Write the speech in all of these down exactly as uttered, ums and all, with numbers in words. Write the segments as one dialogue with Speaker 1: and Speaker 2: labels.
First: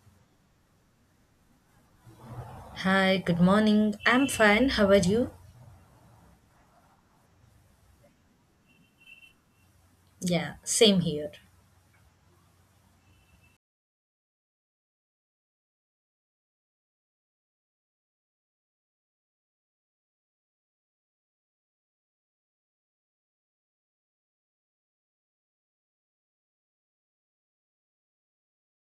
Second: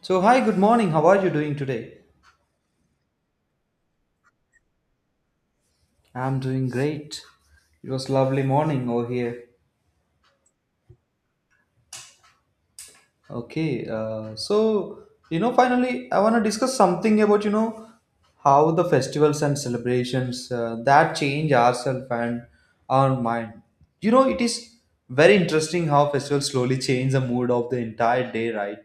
Speaker 1: So, hi, good morning. How are you doing today?
Speaker 2: Hi, good morning. I'm fine. How are you?
Speaker 1: I'm doing great. It was lovely morning over here.
Speaker 2: Yeah, same here.
Speaker 1: Okay, uh, so you know, finally, I want to discuss something about you know how the festivals and celebrations uh, that change ourselves and our mind. You know, it is very interesting how festivals slowly change the mood of the entire day, right?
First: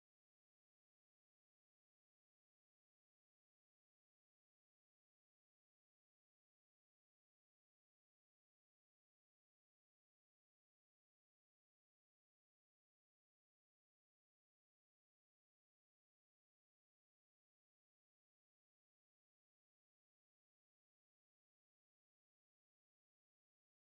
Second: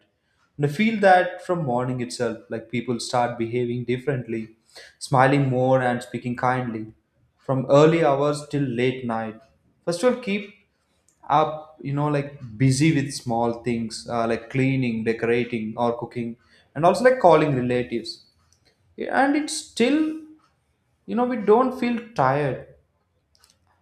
Speaker 1: And I feel that from morning itself, like people start behaving differently, smiling more and speaking kindly, from early hours till late night. Festival keep up you know like busy with small things uh, like cleaning decorating or cooking and also like calling relatives and it's still you know we don't feel tired.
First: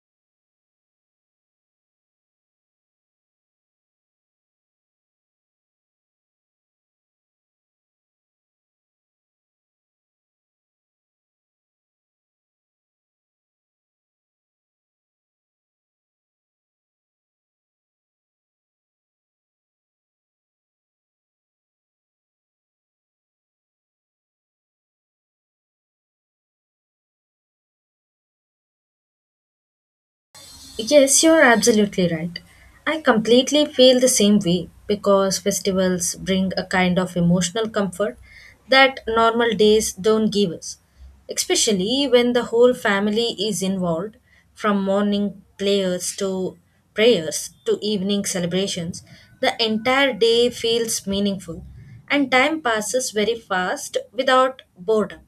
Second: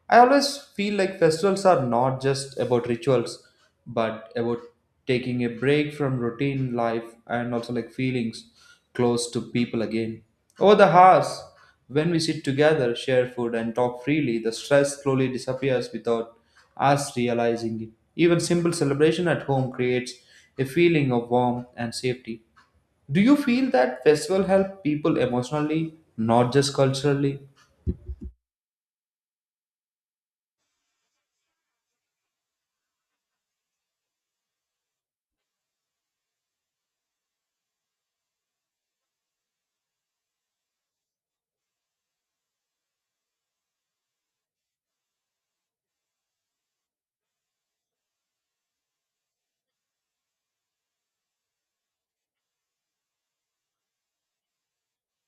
Speaker 1: I always feel like festivals are not just about rituals, but about taking a break from routine life and also like feelings close to people again. Over the hours, when we sit together, share food, and talk freely, the stress slowly disappears without us realizing it. Even simple celebration at home creates a feeling of warmth and safety. Do you feel that festival help people emotionally, not just culturally?
Speaker 2: Yes, you're absolutely right. I completely feel the same way because festivals bring a kind of emotional comfort that normal days don't give us, especially when the whole family is involved from morning prayers to prayers to evening celebrations. The entire day feels meaningful and time passes very fast without boredom.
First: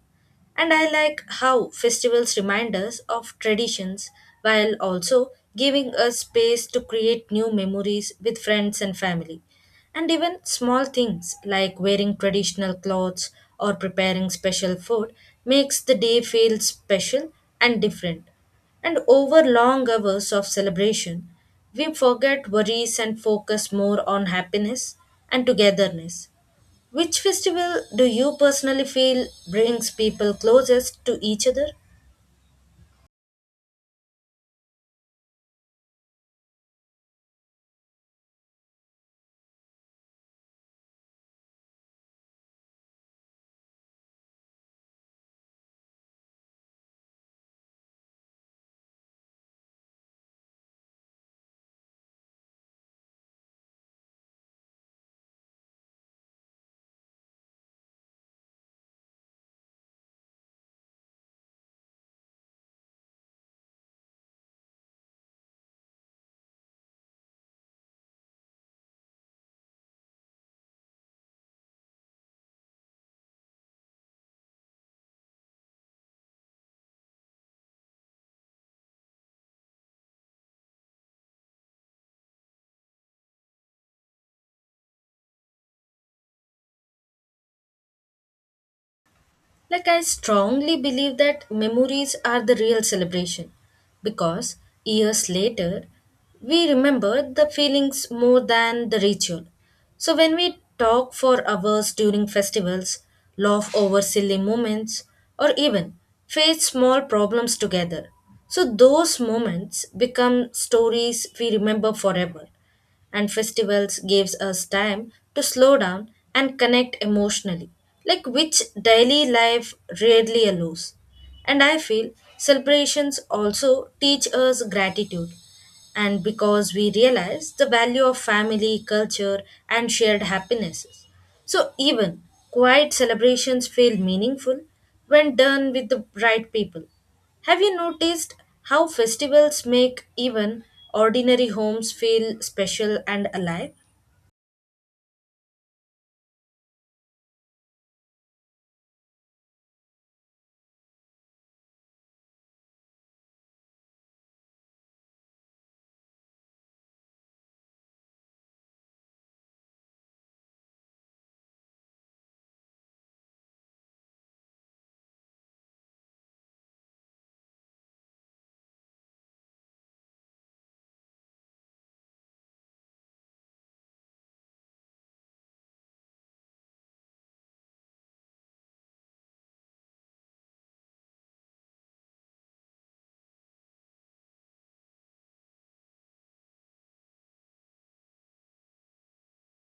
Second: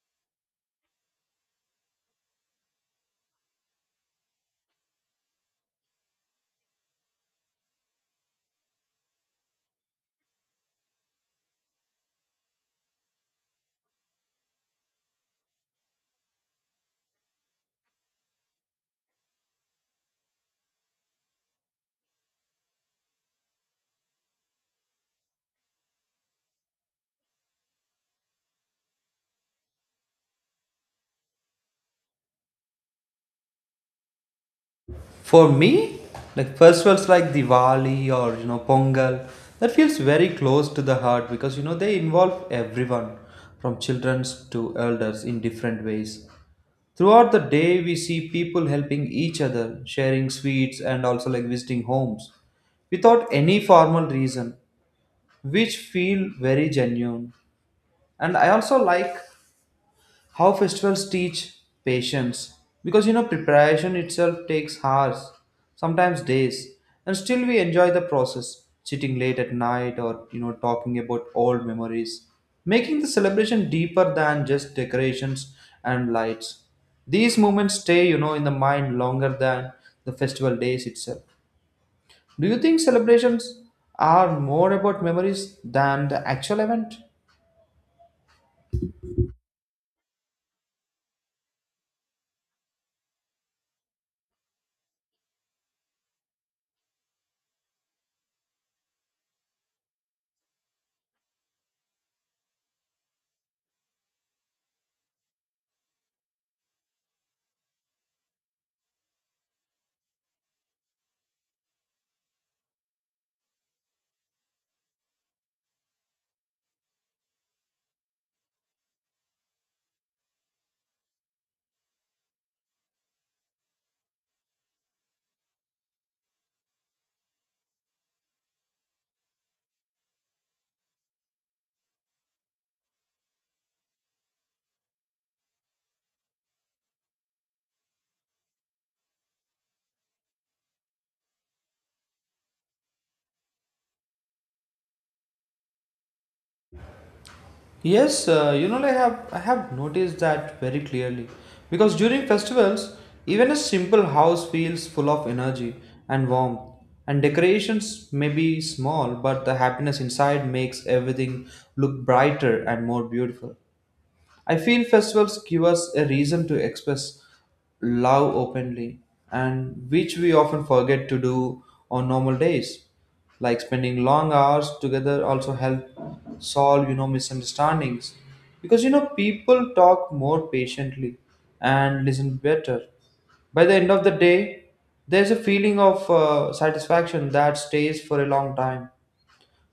Speaker 2: And I like how festivals remind us of traditions while also giving us space to create new memories with friends and family. And even small things like wearing traditional clothes or preparing special food makes the day feel special and different. And over long hours of celebration, we forget worries and focus more on happiness and togetherness. Which festival do you personally feel brings people closest to each other?
Speaker 1: For me, like festivals like Diwali or you know Pongal, that feels very close to the heart because you know they involve everyone from children to elders in different ways. Throughout the day, we see people helping each other, sharing sweets, and also like visiting homes without any formal reason, which feel very genuine. And I also like how festivals teach patience because you know preparation itself takes hours, sometimes days, and still we enjoy the process, sitting late at night or you know talking about old memories, making the celebration deeper than just decorations and lights. These moments stay you know in the mind longer than the festival days itself. Do you think celebrations are more about memories than the actual event?
Speaker 2: Like, I strongly believe that memories are the real celebration because years later we remember the feelings more than the ritual. So, when we talk for hours during festivals, laugh over silly moments, or even face small problems together, so those moments become stories we remember forever. And festivals gives us time to slow down and connect emotionally like which daily life rarely allows. And I feel celebrations also teach us gratitude and because we realize the value of family, culture, and shared happinesses. So, even quiet celebrations feel meaningful when done with the right people. Have you noticed how festivals make even ordinary homes feel special and alive?
Speaker 1: Yes, uh, you know, like I have I have noticed that very clearly because during festivals, even a simple house feels full of energy and warmth, and decorations may be small, but the happiness inside makes everything look brighter and more beautiful. I feel festivals give us a reason to express love openly, and which we often forget to do on normal days. Like spending long hours together also help solve, you know, misunderstandings. Because you know, people talk more patiently and listen better. By the end of the day, there's a feeling of uh, satisfaction that stays for a long time.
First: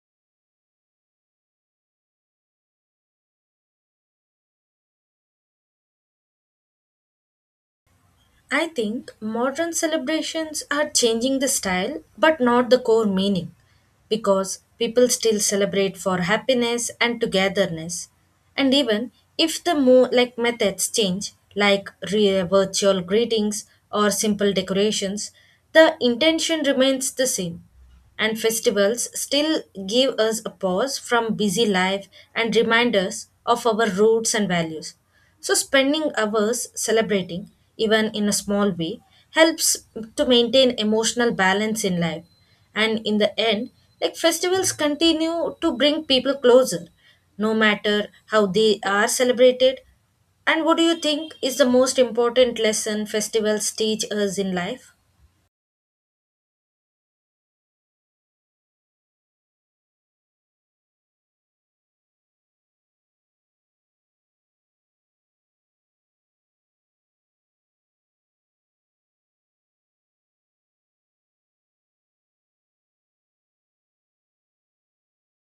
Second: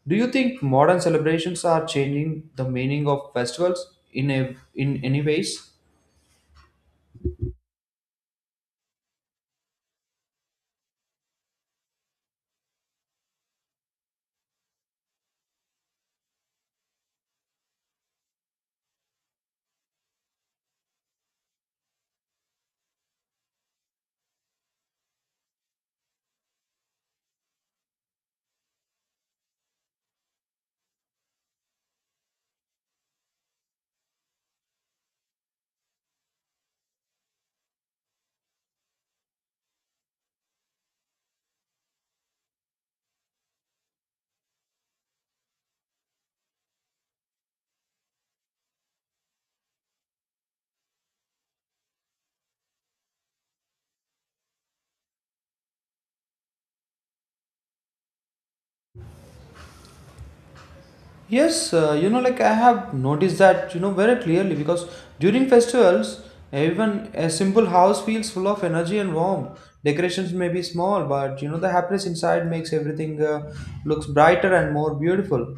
Speaker 1: Do you think modern celebrations are changing the meaning of festivals in a, in any ways?
Speaker 2: I think modern celebrations are changing the style but not the core meaning because people still celebrate for happiness and togetherness, and even if the more like methods change, like re- virtual greetings or simple decorations, the intention remains the same, and festivals still give us a pause from busy life and remind us of our roots and values. So, spending hours celebrating, even in a small way, helps to maintain emotional balance in life. And in the end, like festivals continue to bring people closer, no matter how they are celebrated. And what do you think is the most important lesson festivals teach us in life?
Speaker 1: Yes, uh, you know, like I have noticed that you know very clearly because during festivals, even a simple house feels full of energy and warmth. Decorations may be small, but you know the happiness inside makes everything uh, looks brighter and more beautiful.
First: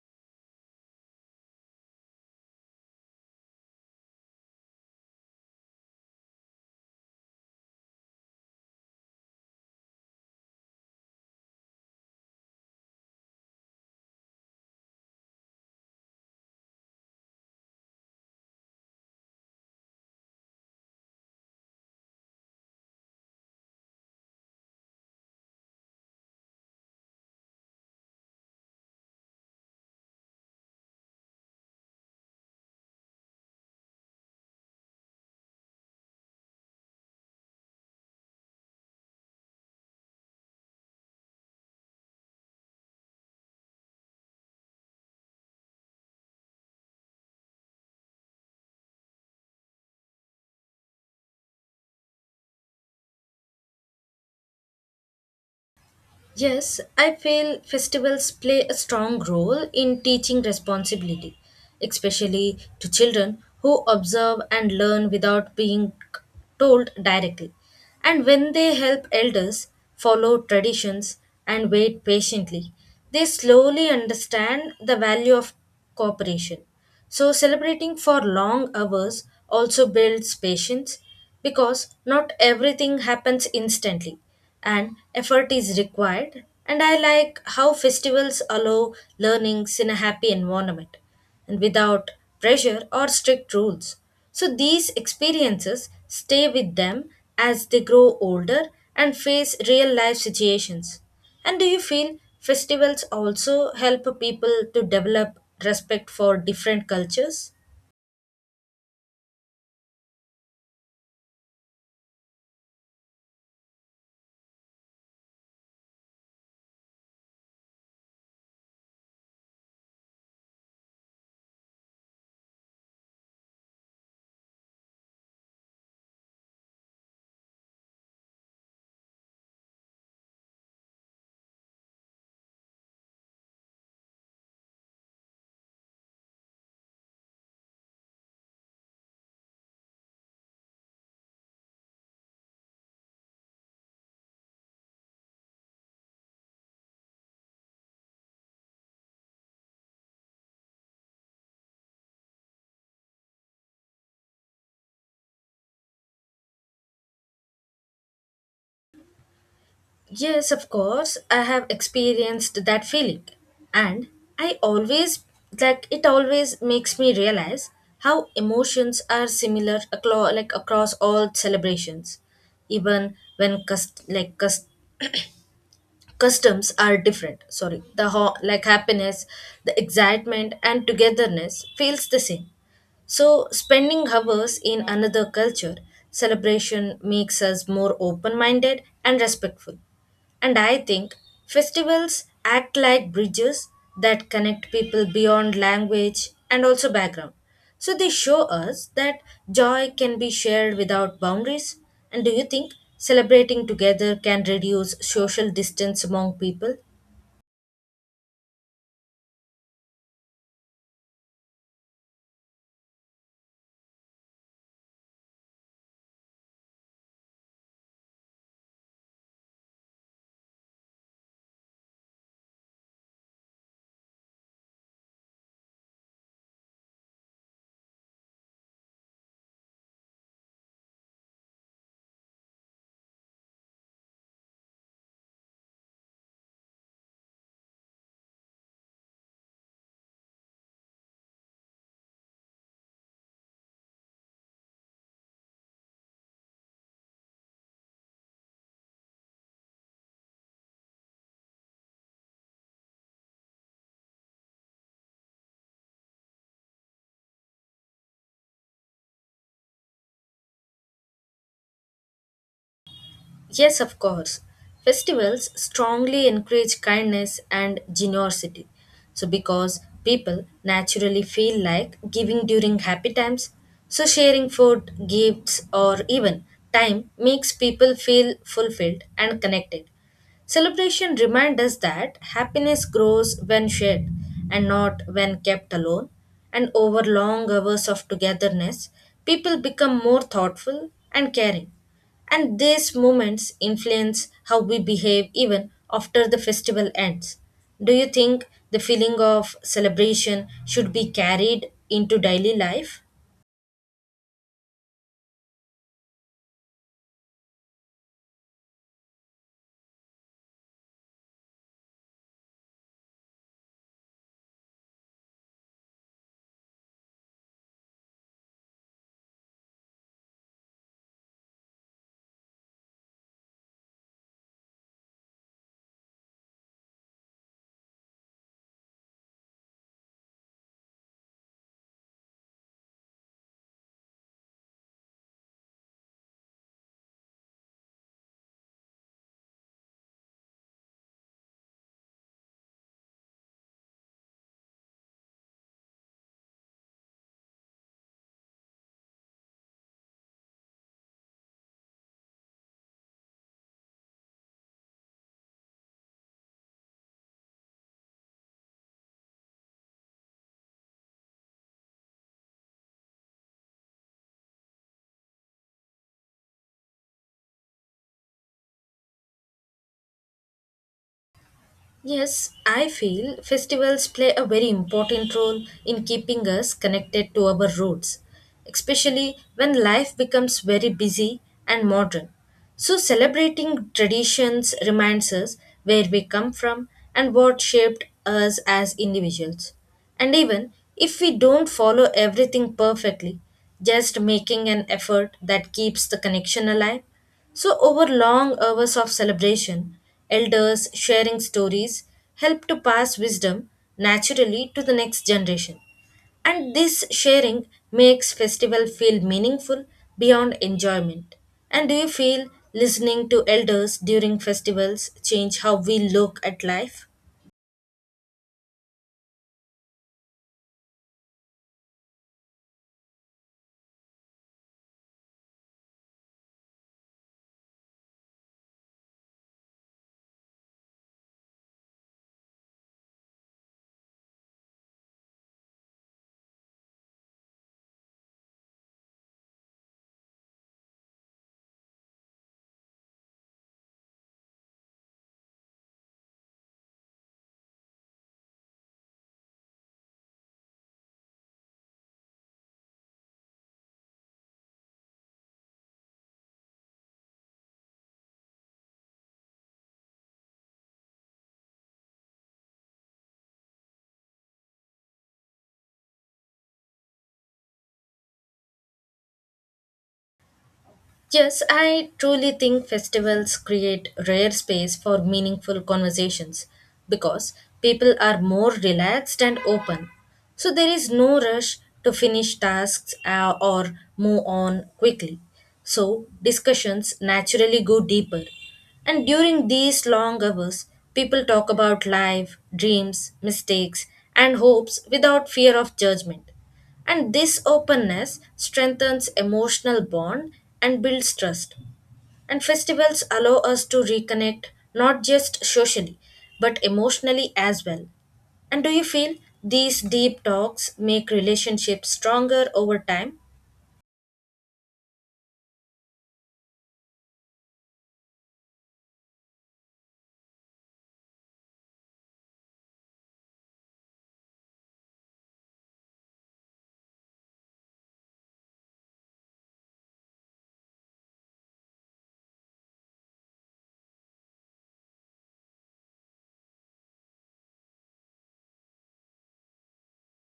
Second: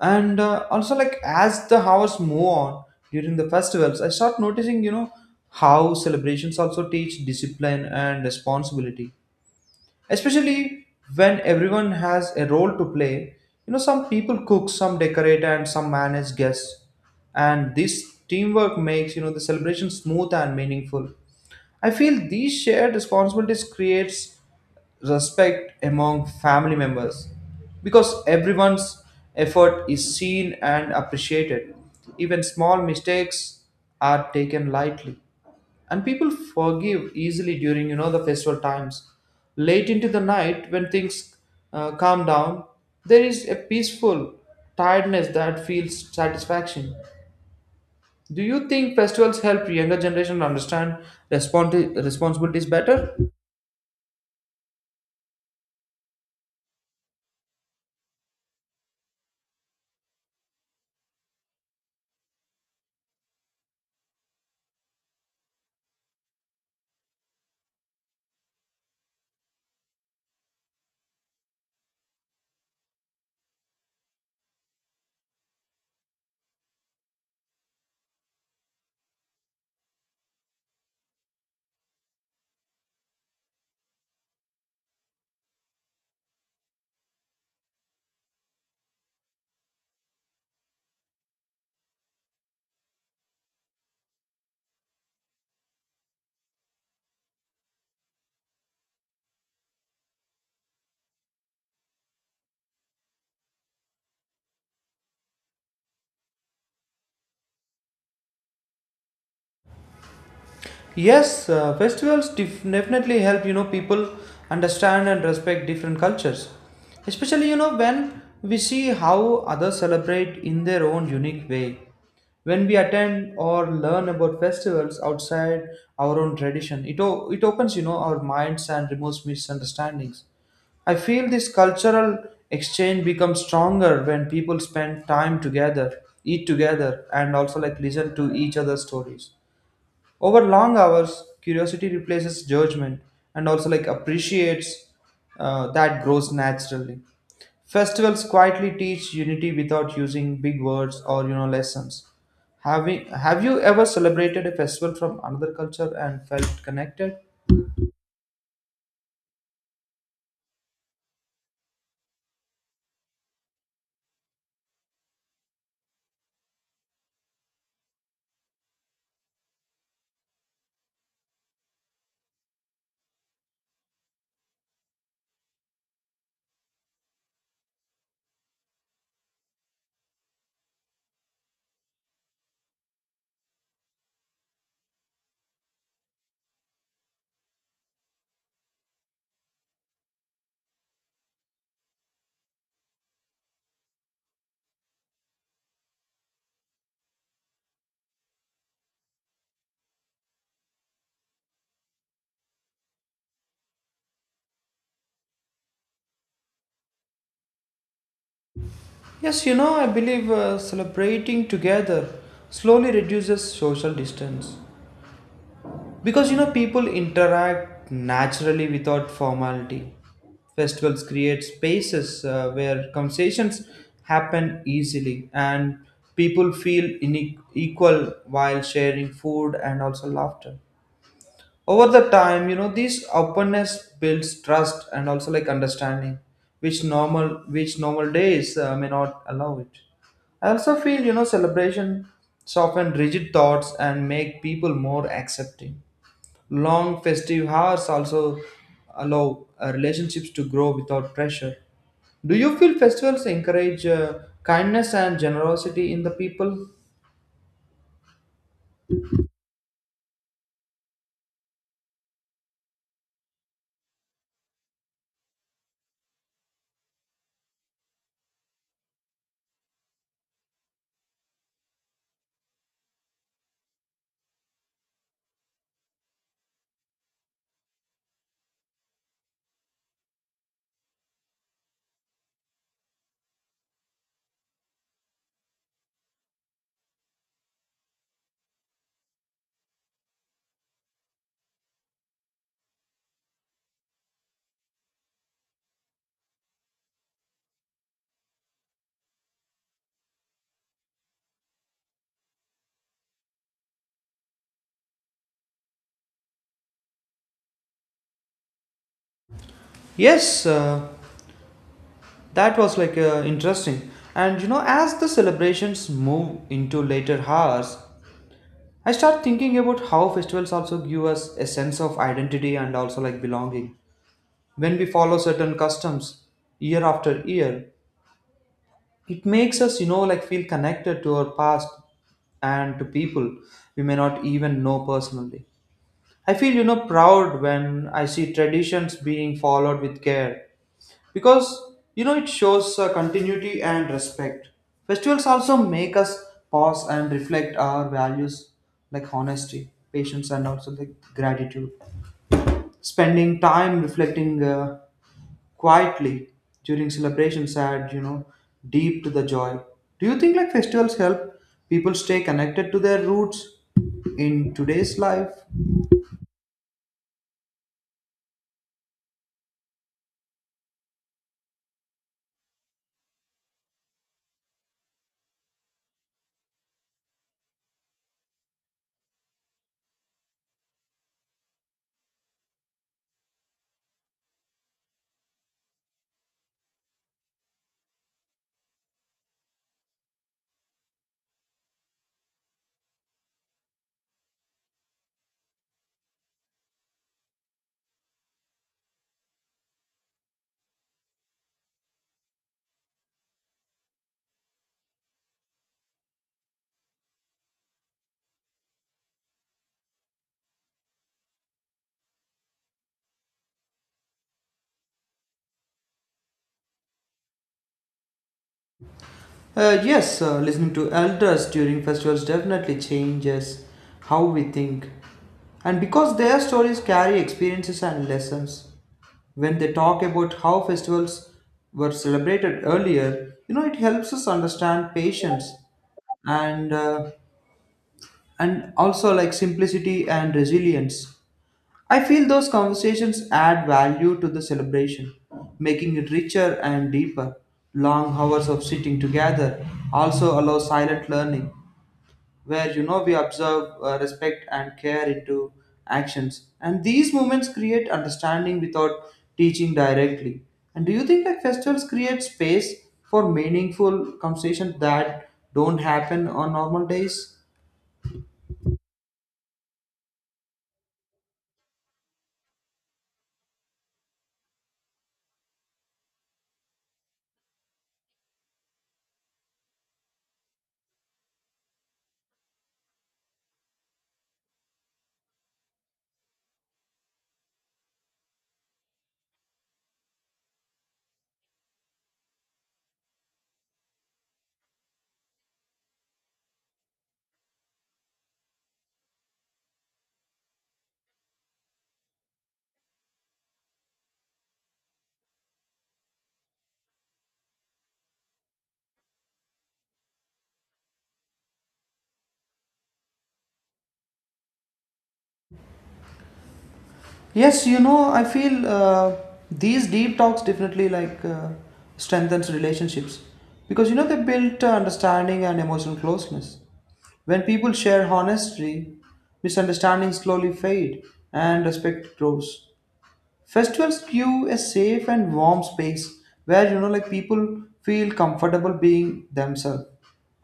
Speaker 1: And uh, also, like as the hours move on during the festivals, I start noticing you know how celebrations also teach discipline and responsibility, especially when everyone has a role to play. You know some people cook, some decorate, and some manage guests, and this teamwork makes you know the celebration smooth and meaningful. I feel these shared responsibilities creates respect among family members because everyone's effort is seen and appreciated. Even small mistakes are taken lightly and people forgive easily during you know the festival times. Late into the night, when things uh, calm down, there is a peaceful tiredness that feels satisfaction. Do you think festivals help younger generation understand respons- responsibilities better?
Speaker 2: Yes, I feel festivals play a strong role in teaching responsibility, especially to children who observe and learn without being told directly. And when they help elders follow traditions and wait patiently, they slowly understand the value of cooperation. So, celebrating for long hours also builds patience because not everything happens instantly and effort is required. And I like how festivals allow learnings in a happy environment and without pressure or strict rules. So these experiences stay with them as they grow older and face real life situations. And do you feel festivals also help people to develop respect for different cultures?
Speaker 1: Yes, uh, festivals def- definitely help you know people understand and respect different cultures, especially you know when we see how others celebrate in their own unique way. When we attend or learn about festivals outside our own tradition, it o- it opens you know our minds and removes misunderstandings. I feel this cultural exchange becomes stronger when people spend time together, eat together, and also like listen to each other's stories. Over long hours, curiosity replaces judgment and also like appreciates uh, that grows naturally. Festivals quietly teach unity without using big words or you know lessons. Have we? Have you ever celebrated a festival from another culture and felt connected?
Speaker 2: Yes, of course, I have experienced that feeling. And I always, like, it always makes me realize how emotions are similar across, like, across all celebrations, even when, cust- like, cust- customs are different. Sorry, the, ho- like, happiness, the excitement, and togetherness feels the same. So, spending hours in another culture celebration makes us more open minded and respectful. And I think festivals act like bridges that connect people beyond language and also background. So they show us that joy can be shared without boundaries. And do you think celebrating together can reduce social distance among people?
Speaker 1: Yes, you know, I believe uh, celebrating together slowly reduces social distance. Because you know, people interact naturally without formality. Festivals create spaces uh, where conversations happen easily and people feel ine- equal while sharing food and also laughter. Over the time, you know, this openness builds trust and also like understanding, which normal which normal days uh, may not allow it. I also feel, you know, celebration soften rigid thoughts and make people more accepting. Long festive hours also allow uh, relationships to grow without pressure. Do you feel festivals encourage uh, kindness and generosity in the people?
Speaker 2: Yes, of course. Festivals strongly encourage kindness and generosity. So, because people naturally feel like giving during happy times, so sharing food, gifts, or even time makes people feel fulfilled and connected. Celebration reminds us that happiness grows when shared and not when kept alone. And over long hours of togetherness, people become more thoughtful and caring. And these moments influence how we behave even after the festival ends. Do you think the feeling of celebration should be carried into daily life?
Speaker 1: Yes, uh, that was like uh, interesting. And you know, as the celebrations move into later hours, I start thinking about how festivals also give us a sense of identity and also like belonging. When we follow certain customs year after year, it makes us you know like feel connected to our past and to people we may not even know personally. I feel you know proud when I see traditions being followed with care because you know it shows uh, continuity and respect. Festivals also make us pause and reflect our values, like honesty, patience, and also like gratitude. Spending time reflecting uh, quietly during celebrations add you know deep to the joy. Do you think like festivals help people stay connected to their roots in today's life?
Speaker 2: Yes, I feel festivals play a very important role in keeping us connected to our roots, especially when life becomes very busy and modern. So, celebrating traditions reminds us where we come from and what shaped us as individuals. And even if we don't follow everything perfectly, just making an effort that keeps the connection alive. So, over long hours of celebration, elders sharing stories help to pass wisdom naturally to the next generation. And this sharing makes festival feel meaningful beyond enjoyment. And do you feel listening to elders during festivals change how we look at life?
Speaker 1: Uh, yes, uh, listening to elders during festivals definitely changes how we think, and because their stories carry experiences and lessons. When they talk about how festivals were celebrated earlier, you know it helps us understand patience and uh, and also like simplicity and resilience. I feel those conversations add value to the celebration, making it richer and deeper. Long hours of sitting together also allow silent learning, where you know we observe uh, respect and care into actions. And these moments create understanding without teaching directly. And do you think that festivals create space for meaningful conversations that don't happen on normal days?
Speaker 2: Yes, I truly think festivals create rare space for meaningful conversations because people are more relaxed and open. So there is no rush to finish tasks uh, or move on quickly. So discussions naturally go deeper. And during these long hours, people talk about life, dreams, mistakes, and hopes without fear of judgment. And this openness strengthens emotional bond and builds trust. And festivals allow us to reconnect not just socially but emotionally as well. And do you feel these deep talks make relationships stronger over time?
Speaker 1: Yes, you know, I feel uh, these deep talks definitely like uh, strengthens relationships because you know they build uh, understanding and emotional closeness. When people share honestly, misunderstandings slowly fade and respect grows. Festivals give a safe and warm space where you know like people feel comfortable being themselves.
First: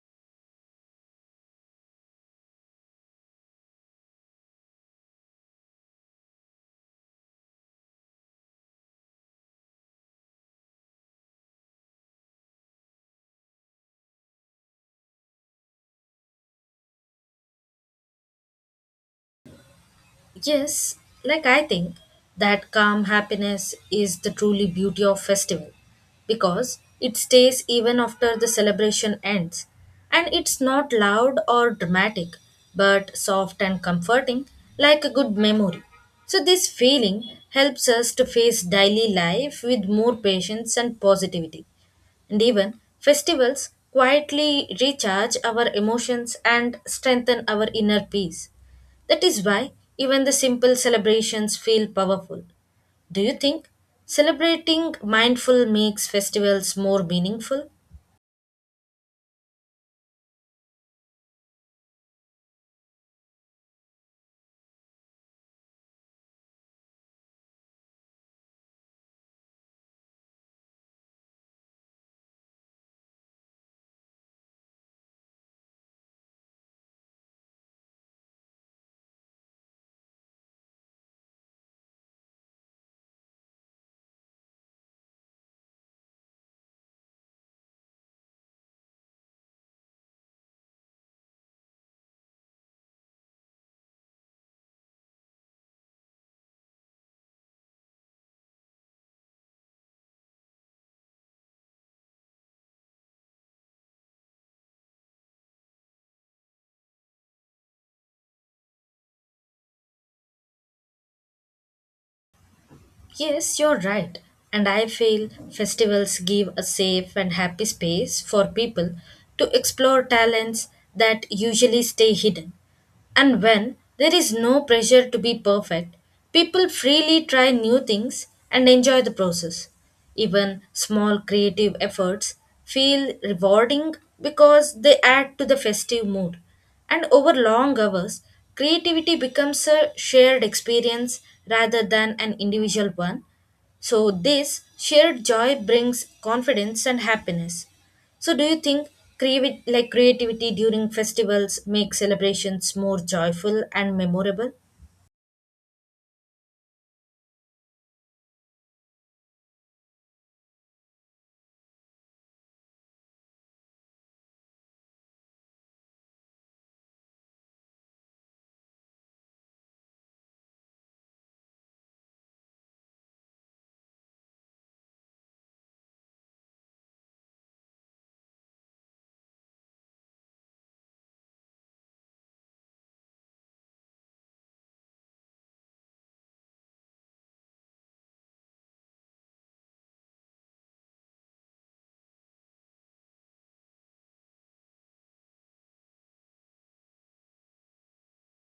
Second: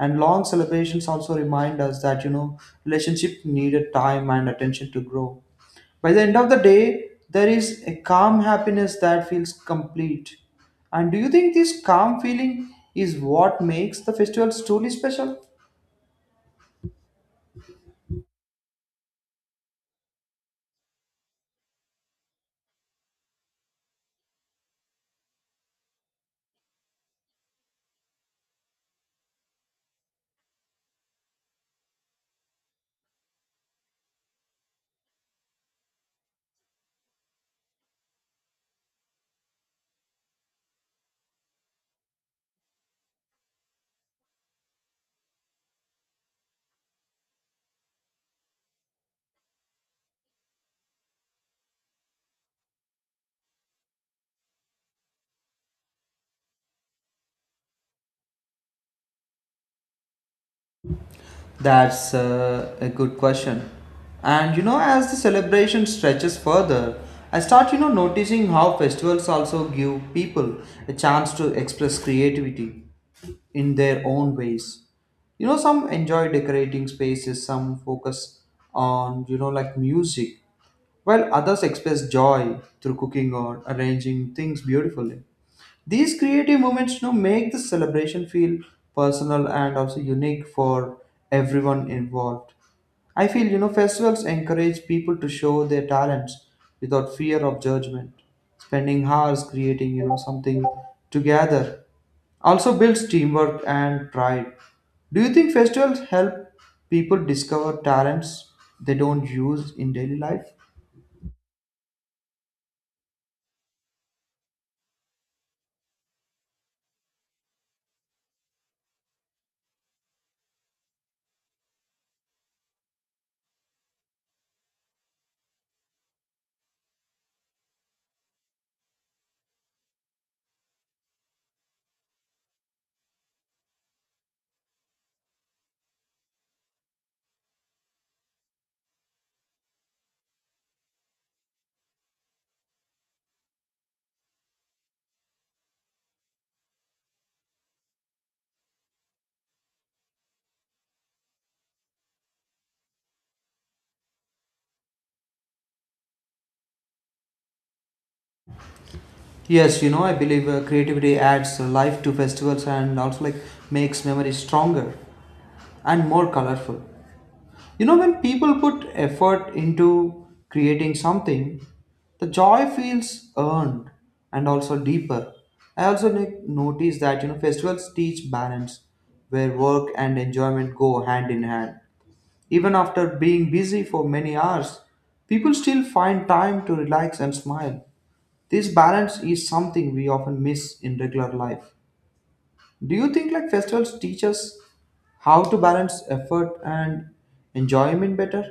Speaker 1: And long celebrations also remind us that you know relationship needed time and attention to grow. By the end of the day, there is a calm happiness that feels complete. And do you think this calm feeling is what makes the festival truly special?
Speaker 2: Yes, like I think that calm happiness is the truly beauty of festival because it stays even after the celebration ends, and it's not loud or dramatic but soft and comforting, like a good memory. So this feeling helps us to face daily life with more patience and positivity, and even festivals quietly recharge our emotions and strengthen our inner peace. That is why even the simple celebrations feel powerful. Do you think celebrating mindful makes festivals more meaningful?
Speaker 1: That's uh, a good question. And you know, as the celebration stretches further, I start, you know, noticing how festivals also give people a chance to express creativity in their own ways. You know, some enjoy decorating spaces, some focus on, you know, like music, while others express joy through cooking or arranging things beautifully. These creative moments you know, make the celebration feel personal and also unique for everyone involved. I feel you know festivals encourage people to show their talents without fear of judgment. Spending hours creating you know something together also builds teamwork and pride. Do you think festivals help people discover talents they don't use in daily life?
Speaker 2: Yes, you're right. And I feel festivals give a safe and happy space for people to explore talents that usually stay hidden. And when there is no pressure to be perfect, people freely try new things and enjoy the process. Even small creative efforts feel rewarding because they add to the festive mood. And over long hours, creativity becomes a shared experience rather than an individual one, so, this shared joy brings confidence and happiness. So, do you think creavi- like creativity during festivals make celebrations more joyful and memorable?
Speaker 1: Yes, you know, I believe uh, creativity adds life to festivals and also like makes memories stronger and more colorful. You know, when people put effort into creating something, the joy feels earned and also deeper. I also ne- notice that you know festivals teach balance, where work and enjoyment go hand in hand. Even after being busy for many hours, people still find time to relax and smile. This balance is something we often miss in regular life. Do you think like festivals teach us how to balance effort and enjoyment better?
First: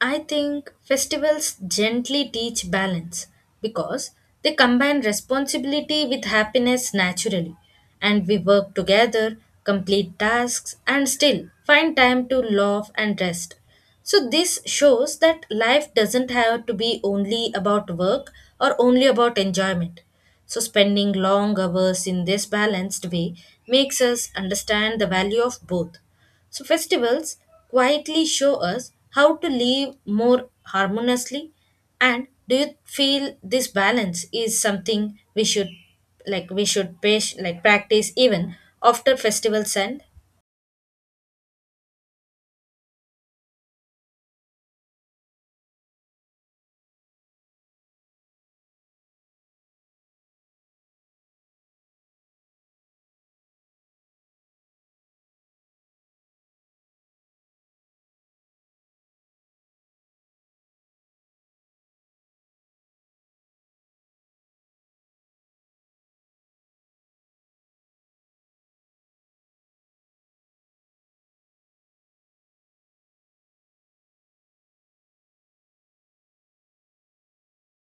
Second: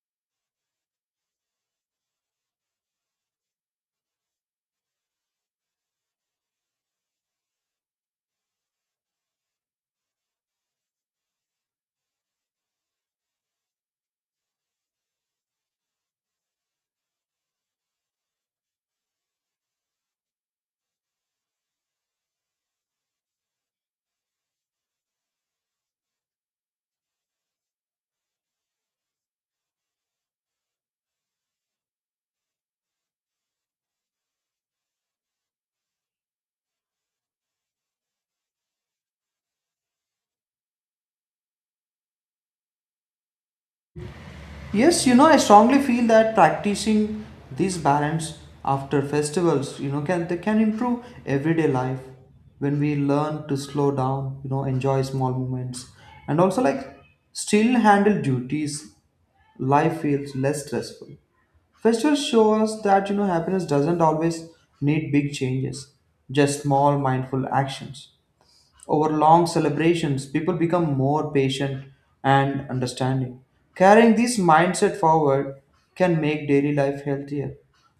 Speaker 2: I think festivals gently teach balance because they combine responsibility with happiness naturally, and we work together, complete tasks, and still find time to laugh and rest. So, this shows that life doesn't have to be only about work or only about enjoyment. So, spending long hours in this balanced way makes us understand the value of both. So, festivals quietly show us how to live more harmoniously. And do you feel this balance is something we should like we should pay, like practice even after festivals end?
Speaker 1: Yes, you know, I strongly feel that practicing this balance after festivals, you know, can they can improve everyday life. When we learn to slow down, you know, enjoy small moments and also like still handle duties, life feels less stressful. Festivals show us that you know happiness doesn't always need big changes, just small mindful actions. Over long celebrations, people become more patient and understanding. Carrying this mindset forward can make daily life healthier.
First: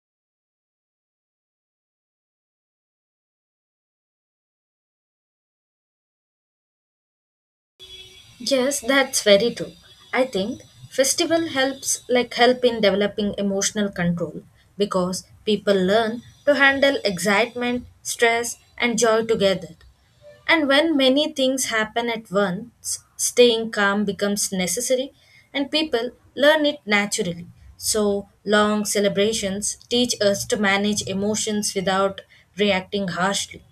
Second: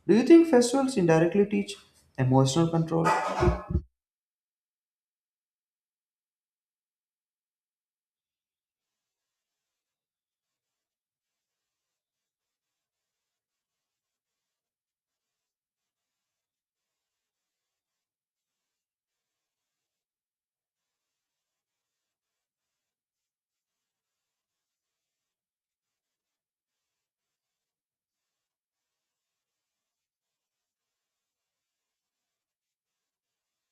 Speaker 1: Do you think festivals indirectly teach emotional control?
Speaker 2: Yes, that's very true. I think festival helps like help in developing emotional control because people learn to handle excitement, stress and joy together. And when many things happen at once, staying calm becomes necessary and people learn it naturally. So, long celebrations teach us to manage emotions without reacting harshly.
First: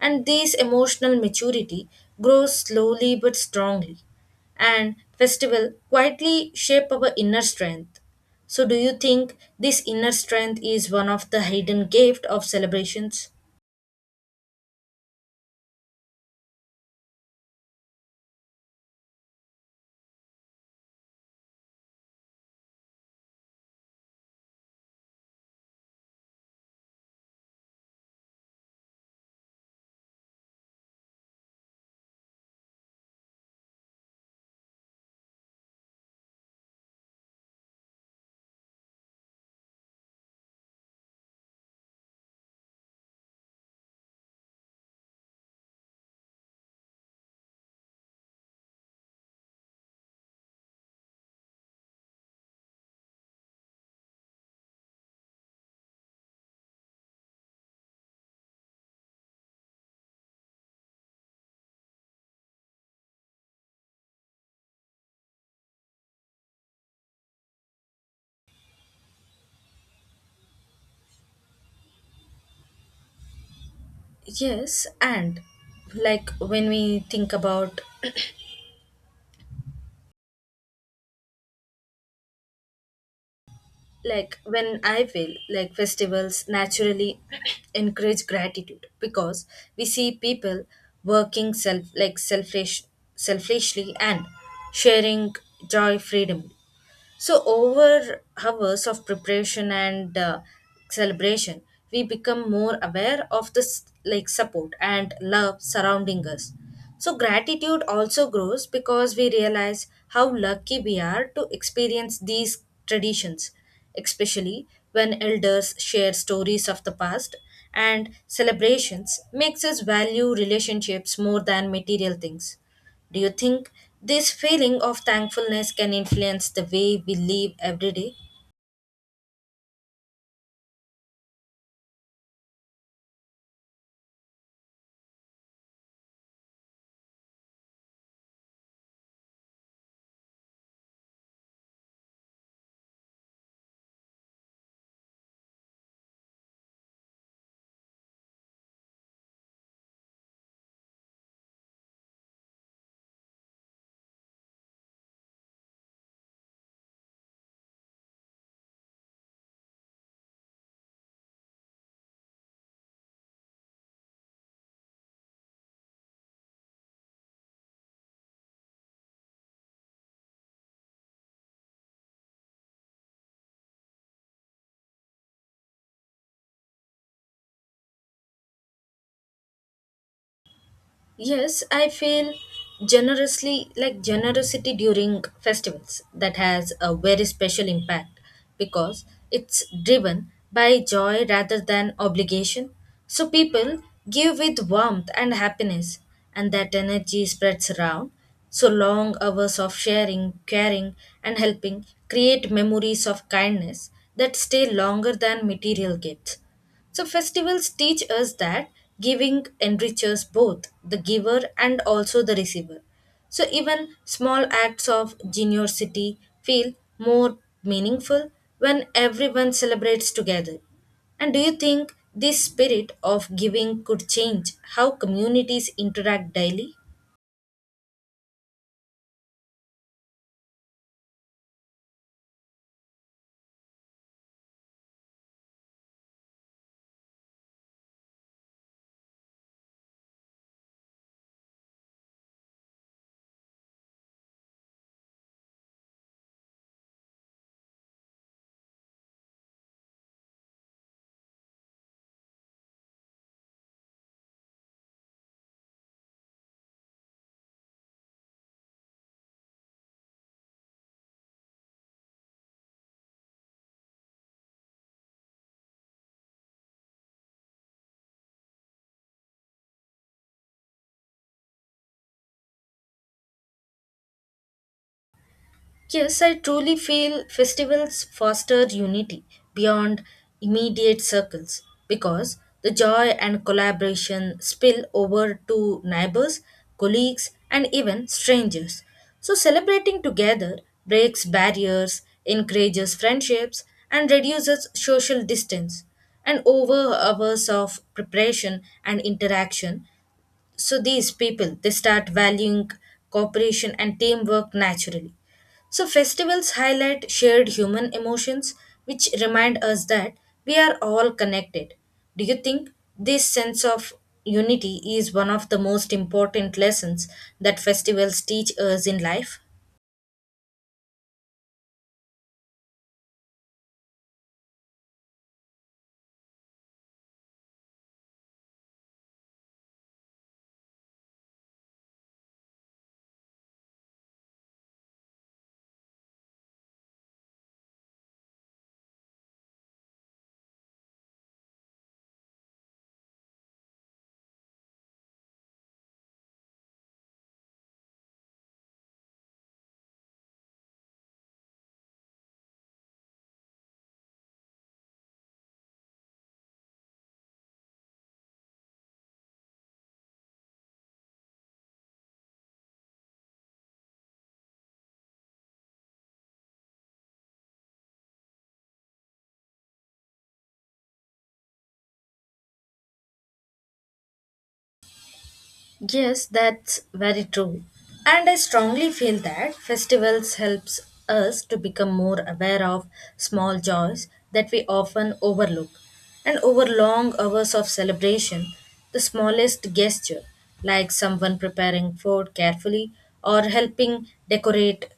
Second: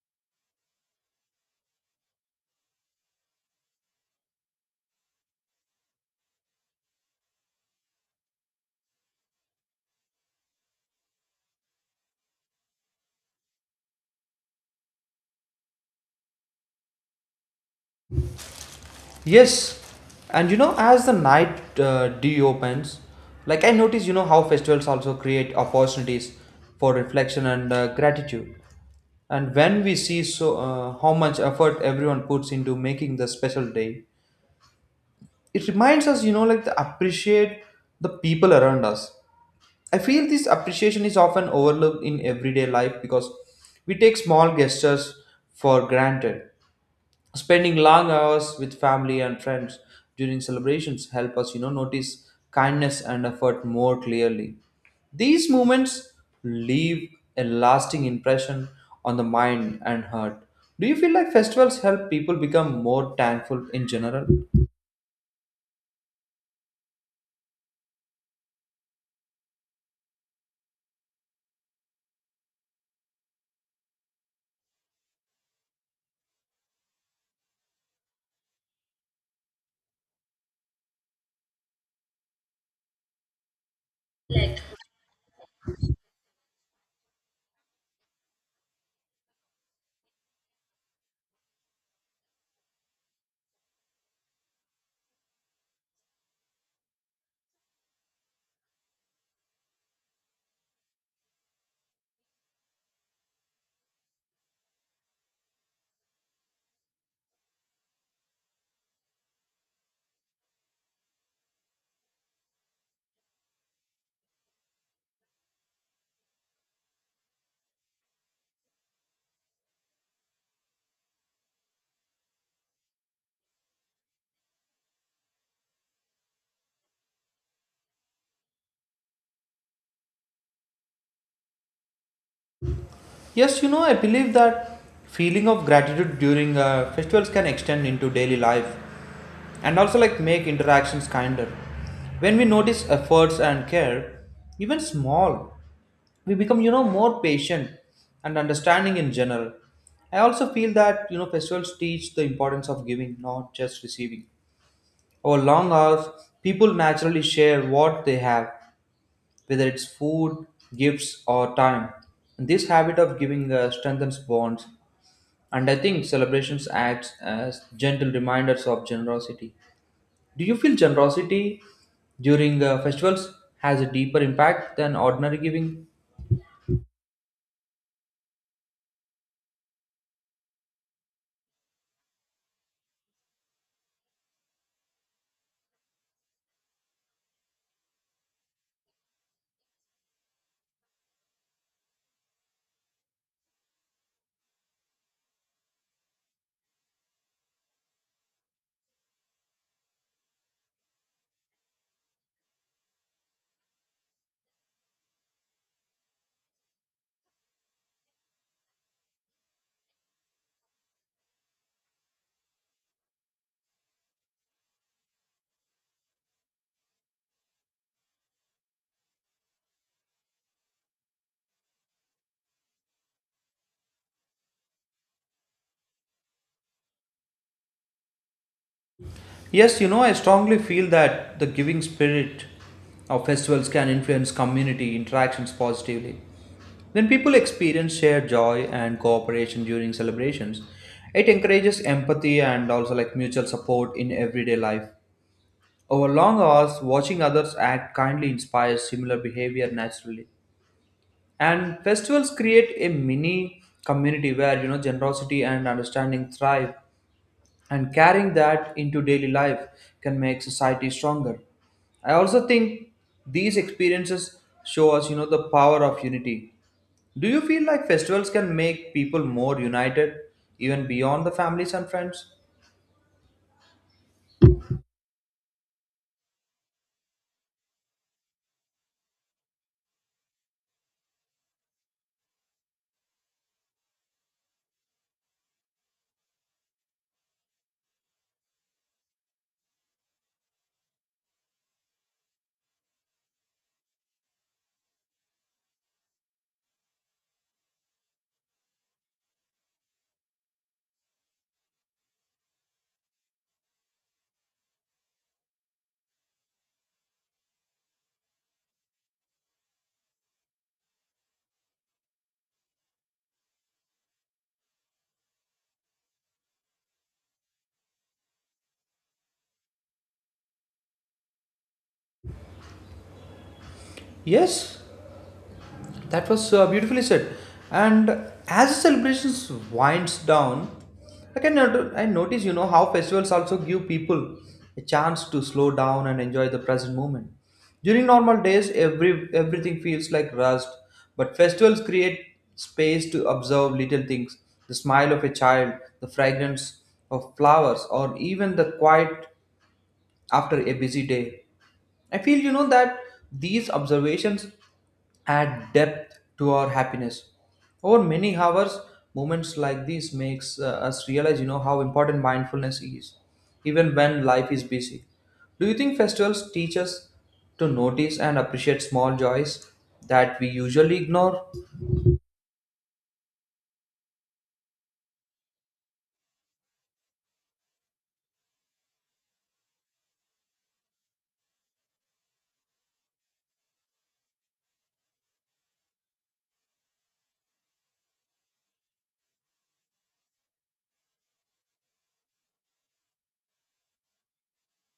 Speaker 2: And this emotional maturity grows slowly but strongly. And festival quietly shape our inner strength. So do you think this inner strength is one of the hidden gift of celebrations?
Speaker 1: Yes, and you know, as the night uh, deepens, like I notice, you know how festivals also create opportunities for reflection and uh, gratitude. And when we see so uh, how much effort everyone puts into making the special day, it reminds us, you know, like to appreciate the people around us. I feel this appreciation is often overlooked in everyday life because we take small gestures for granted. Spending long hours with family and friends during celebrations help us, you know, notice kindness and effort more clearly. These moments leave a lasting impression on the mind and heart. Do you feel like festivals help people become more thankful in general?
Speaker 2: Yes, and like when we think about, like when I feel like festivals naturally encourage gratitude because we see people working self like selfish selfishly and sharing joy freedomly. So over hours of preparation and uh, celebration, we become more aware of this like support and love surrounding us. So gratitude also grows because we realize how lucky we are to experience these traditions, especially when elders share stories of the past, and celebrations makes us value relationships more than material things. Do you think this feeling of thankfulness can influence the way we live every day?
Speaker 1: Yes, you know, I believe that feeling of gratitude during uh, festivals can extend into daily life and also like make interactions kinder. When we notice efforts and care, even small, we become you know more patient and understanding in general. I also feel that you know festivals teach the importance of giving, not just receiving. Over long hours, people naturally share what they have, whether it's food, gifts, or time. This habit of giving uh, strengthens bonds, and I think celebrations act as gentle reminders of generosity. Do you feel generosity during uh, festivals has a deeper impact than ordinary giving?
Speaker 2: Yes, I feel generously like generosity during festivals that has a very special impact because it's driven by joy rather than obligation. So people give with warmth and happiness, and that energy spreads around. So long hours of sharing, caring, and helping create memories of kindness that stay longer than material gifts. So, festivals teach us that giving enriches both the giver and also the receiver. So, even small acts of generosity feel more meaningful when everyone celebrates together. And do you think this spirit of giving could change how communities interact daily?
Speaker 1: Yes, you know, I strongly feel that the giving spirit of festivals can influence community interactions positively. When people experience shared joy and cooperation during celebrations, it encourages empathy and also like mutual support in everyday life. Over long hours, watching others act kindly inspires similar behavior naturally. And festivals create a mini community where you know generosity and understanding thrive, and carrying that into daily life can make society stronger. I also think these experiences show us you know the power of unity. Do you feel like festivals can make people more united, even beyond the families and friends?
Speaker 2: Yes, I truly feel festivals foster unity beyond immediate circles because the joy and collaboration spill over to neighbors, colleagues, and even strangers. So, celebrating together breaks barriers, encourages friendships, and reduces social distance, and over hours of preparation and interaction, so these people they start valuing cooperation and teamwork naturally. So festivals highlight shared human emotions, which remind us that we are all connected. Do you think this sense of unity is one of the most important lessons that festivals teach us in life?
Speaker 1: Yes. That was uh, beautifully said. And as the celebrations winds down, like I can not- I notice you know how festivals also give people a chance to slow down and enjoy the present moment. During normal days, every everything feels like rust, but festivals create space to observe little things: the smile of a child, the fragrance of flowers, or even the quiet after a busy day. I feel you know that these observations add depth to our happiness. Over many hours, moments like these makes uh, us realize you know how important mindfulness is, even when life is busy. Do you think festivals teach us to notice and appreciate small joys that we usually ignore?
Speaker 2: Yes, that's very true. And I strongly feel that festivals helps us to become more aware of small joys that we often overlook. And over long hours of celebration, the smallest gesture, like someone preparing food carefully or helping decorate,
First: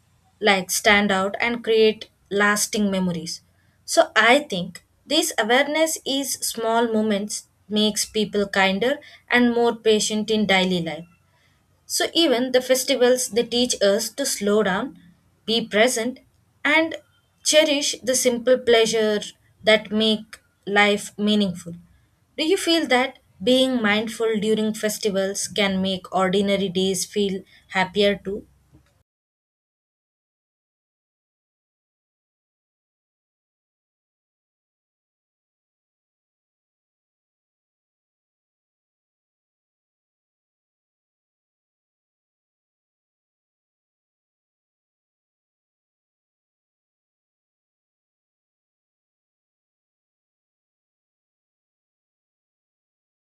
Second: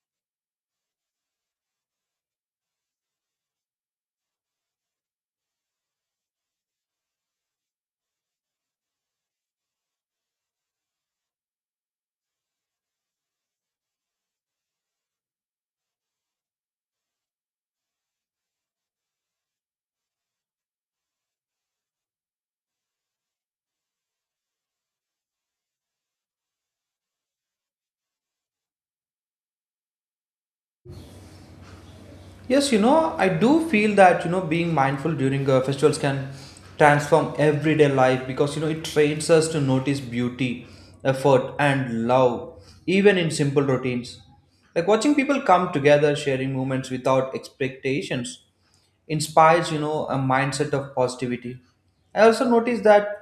Speaker 2: like stand out and create lasting memories. So I think this awareness is small moments makes people kinder and more patient in daily life. So even the festivals they teach us to slow down, be present and cherish the simple pleasure that make life meaningful. Do you feel that being mindful during festivals can make ordinary days feel happier too?
Speaker 1: Yes, you know, I do feel that, you know, being mindful during uh, festivals can transform everyday life because, you know, it trains us to notice beauty, effort, and love, even in simple routines. Like watching people come together, sharing moments without expectations inspires you know a mindset of positivity. I also noticed that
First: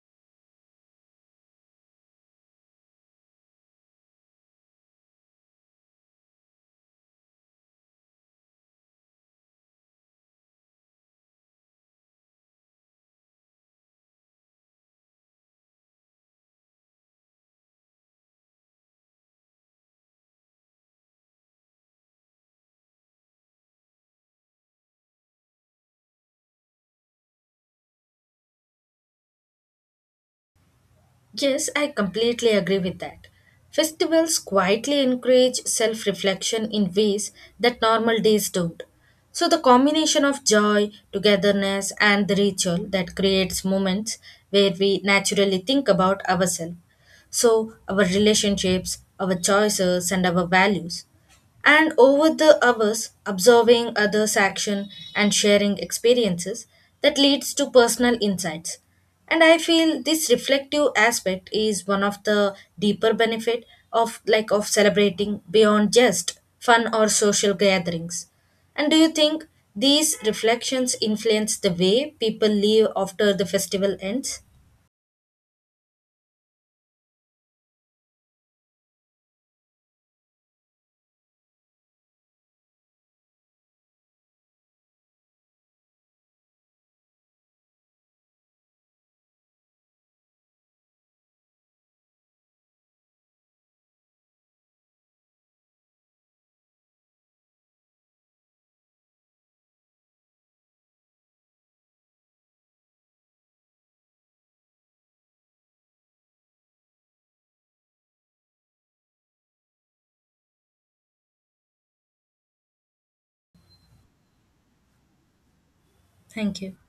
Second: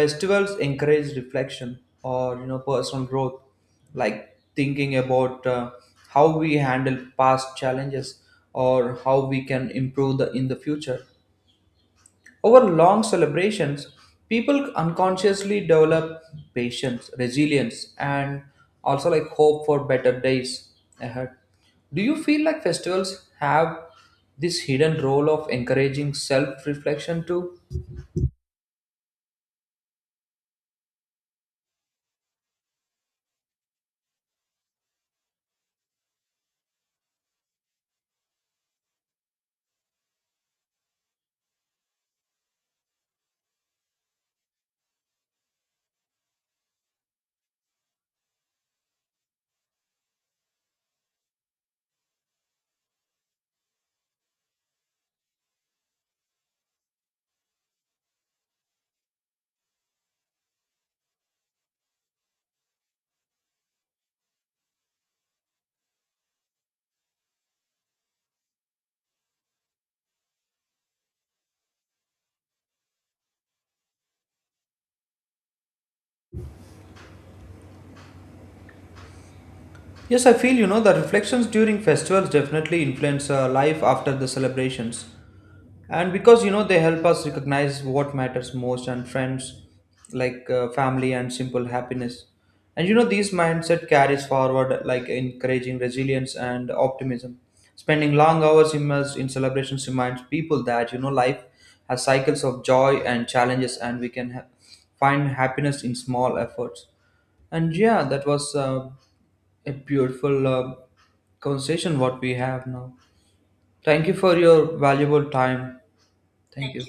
Speaker 1: festivals encourage reflection or you know personal growth, like thinking about uh, how we handle past challenges or how we can improve the, in the future. Over long celebrations, people unconsciously develop patience, resilience, and also like hope for better days ahead. Do you feel like festivals have this hidden role of encouraging self reflection too?
Speaker 2: Yes, I completely agree with that. Festivals quietly encourage self reflection in ways that normal days don't. So, the combination of joy, togetherness, and the ritual that creates moments where we naturally think about ourselves. So, our relationships, our choices, and our values. And over the hours, observing others' action and sharing experiences that leads to personal insights. And I feel this reflective aspect is one of the deeper benefit of like of celebrating beyond just fun or social gatherings. And do you think these reflections influence the way people live after the festival ends?
Speaker 1: Yes, I feel you know the reflections during festivals definitely influence uh, life after the celebrations, and because you know they help us recognize what matters most, and friends like uh, family and simple happiness. And you know these mindset carries forward, like encouraging resilience and optimism. Spending long hours immersed in celebrations reminds people that you know life has cycles of joy and challenges, and we can ha- find happiness in small efforts. And yeah, that was uh, a beautiful uh, conversation what we have now. Thank you for your valuable time.
Speaker 2: Thank
Speaker 1: Thank
Speaker 2: you.
Speaker 1: you.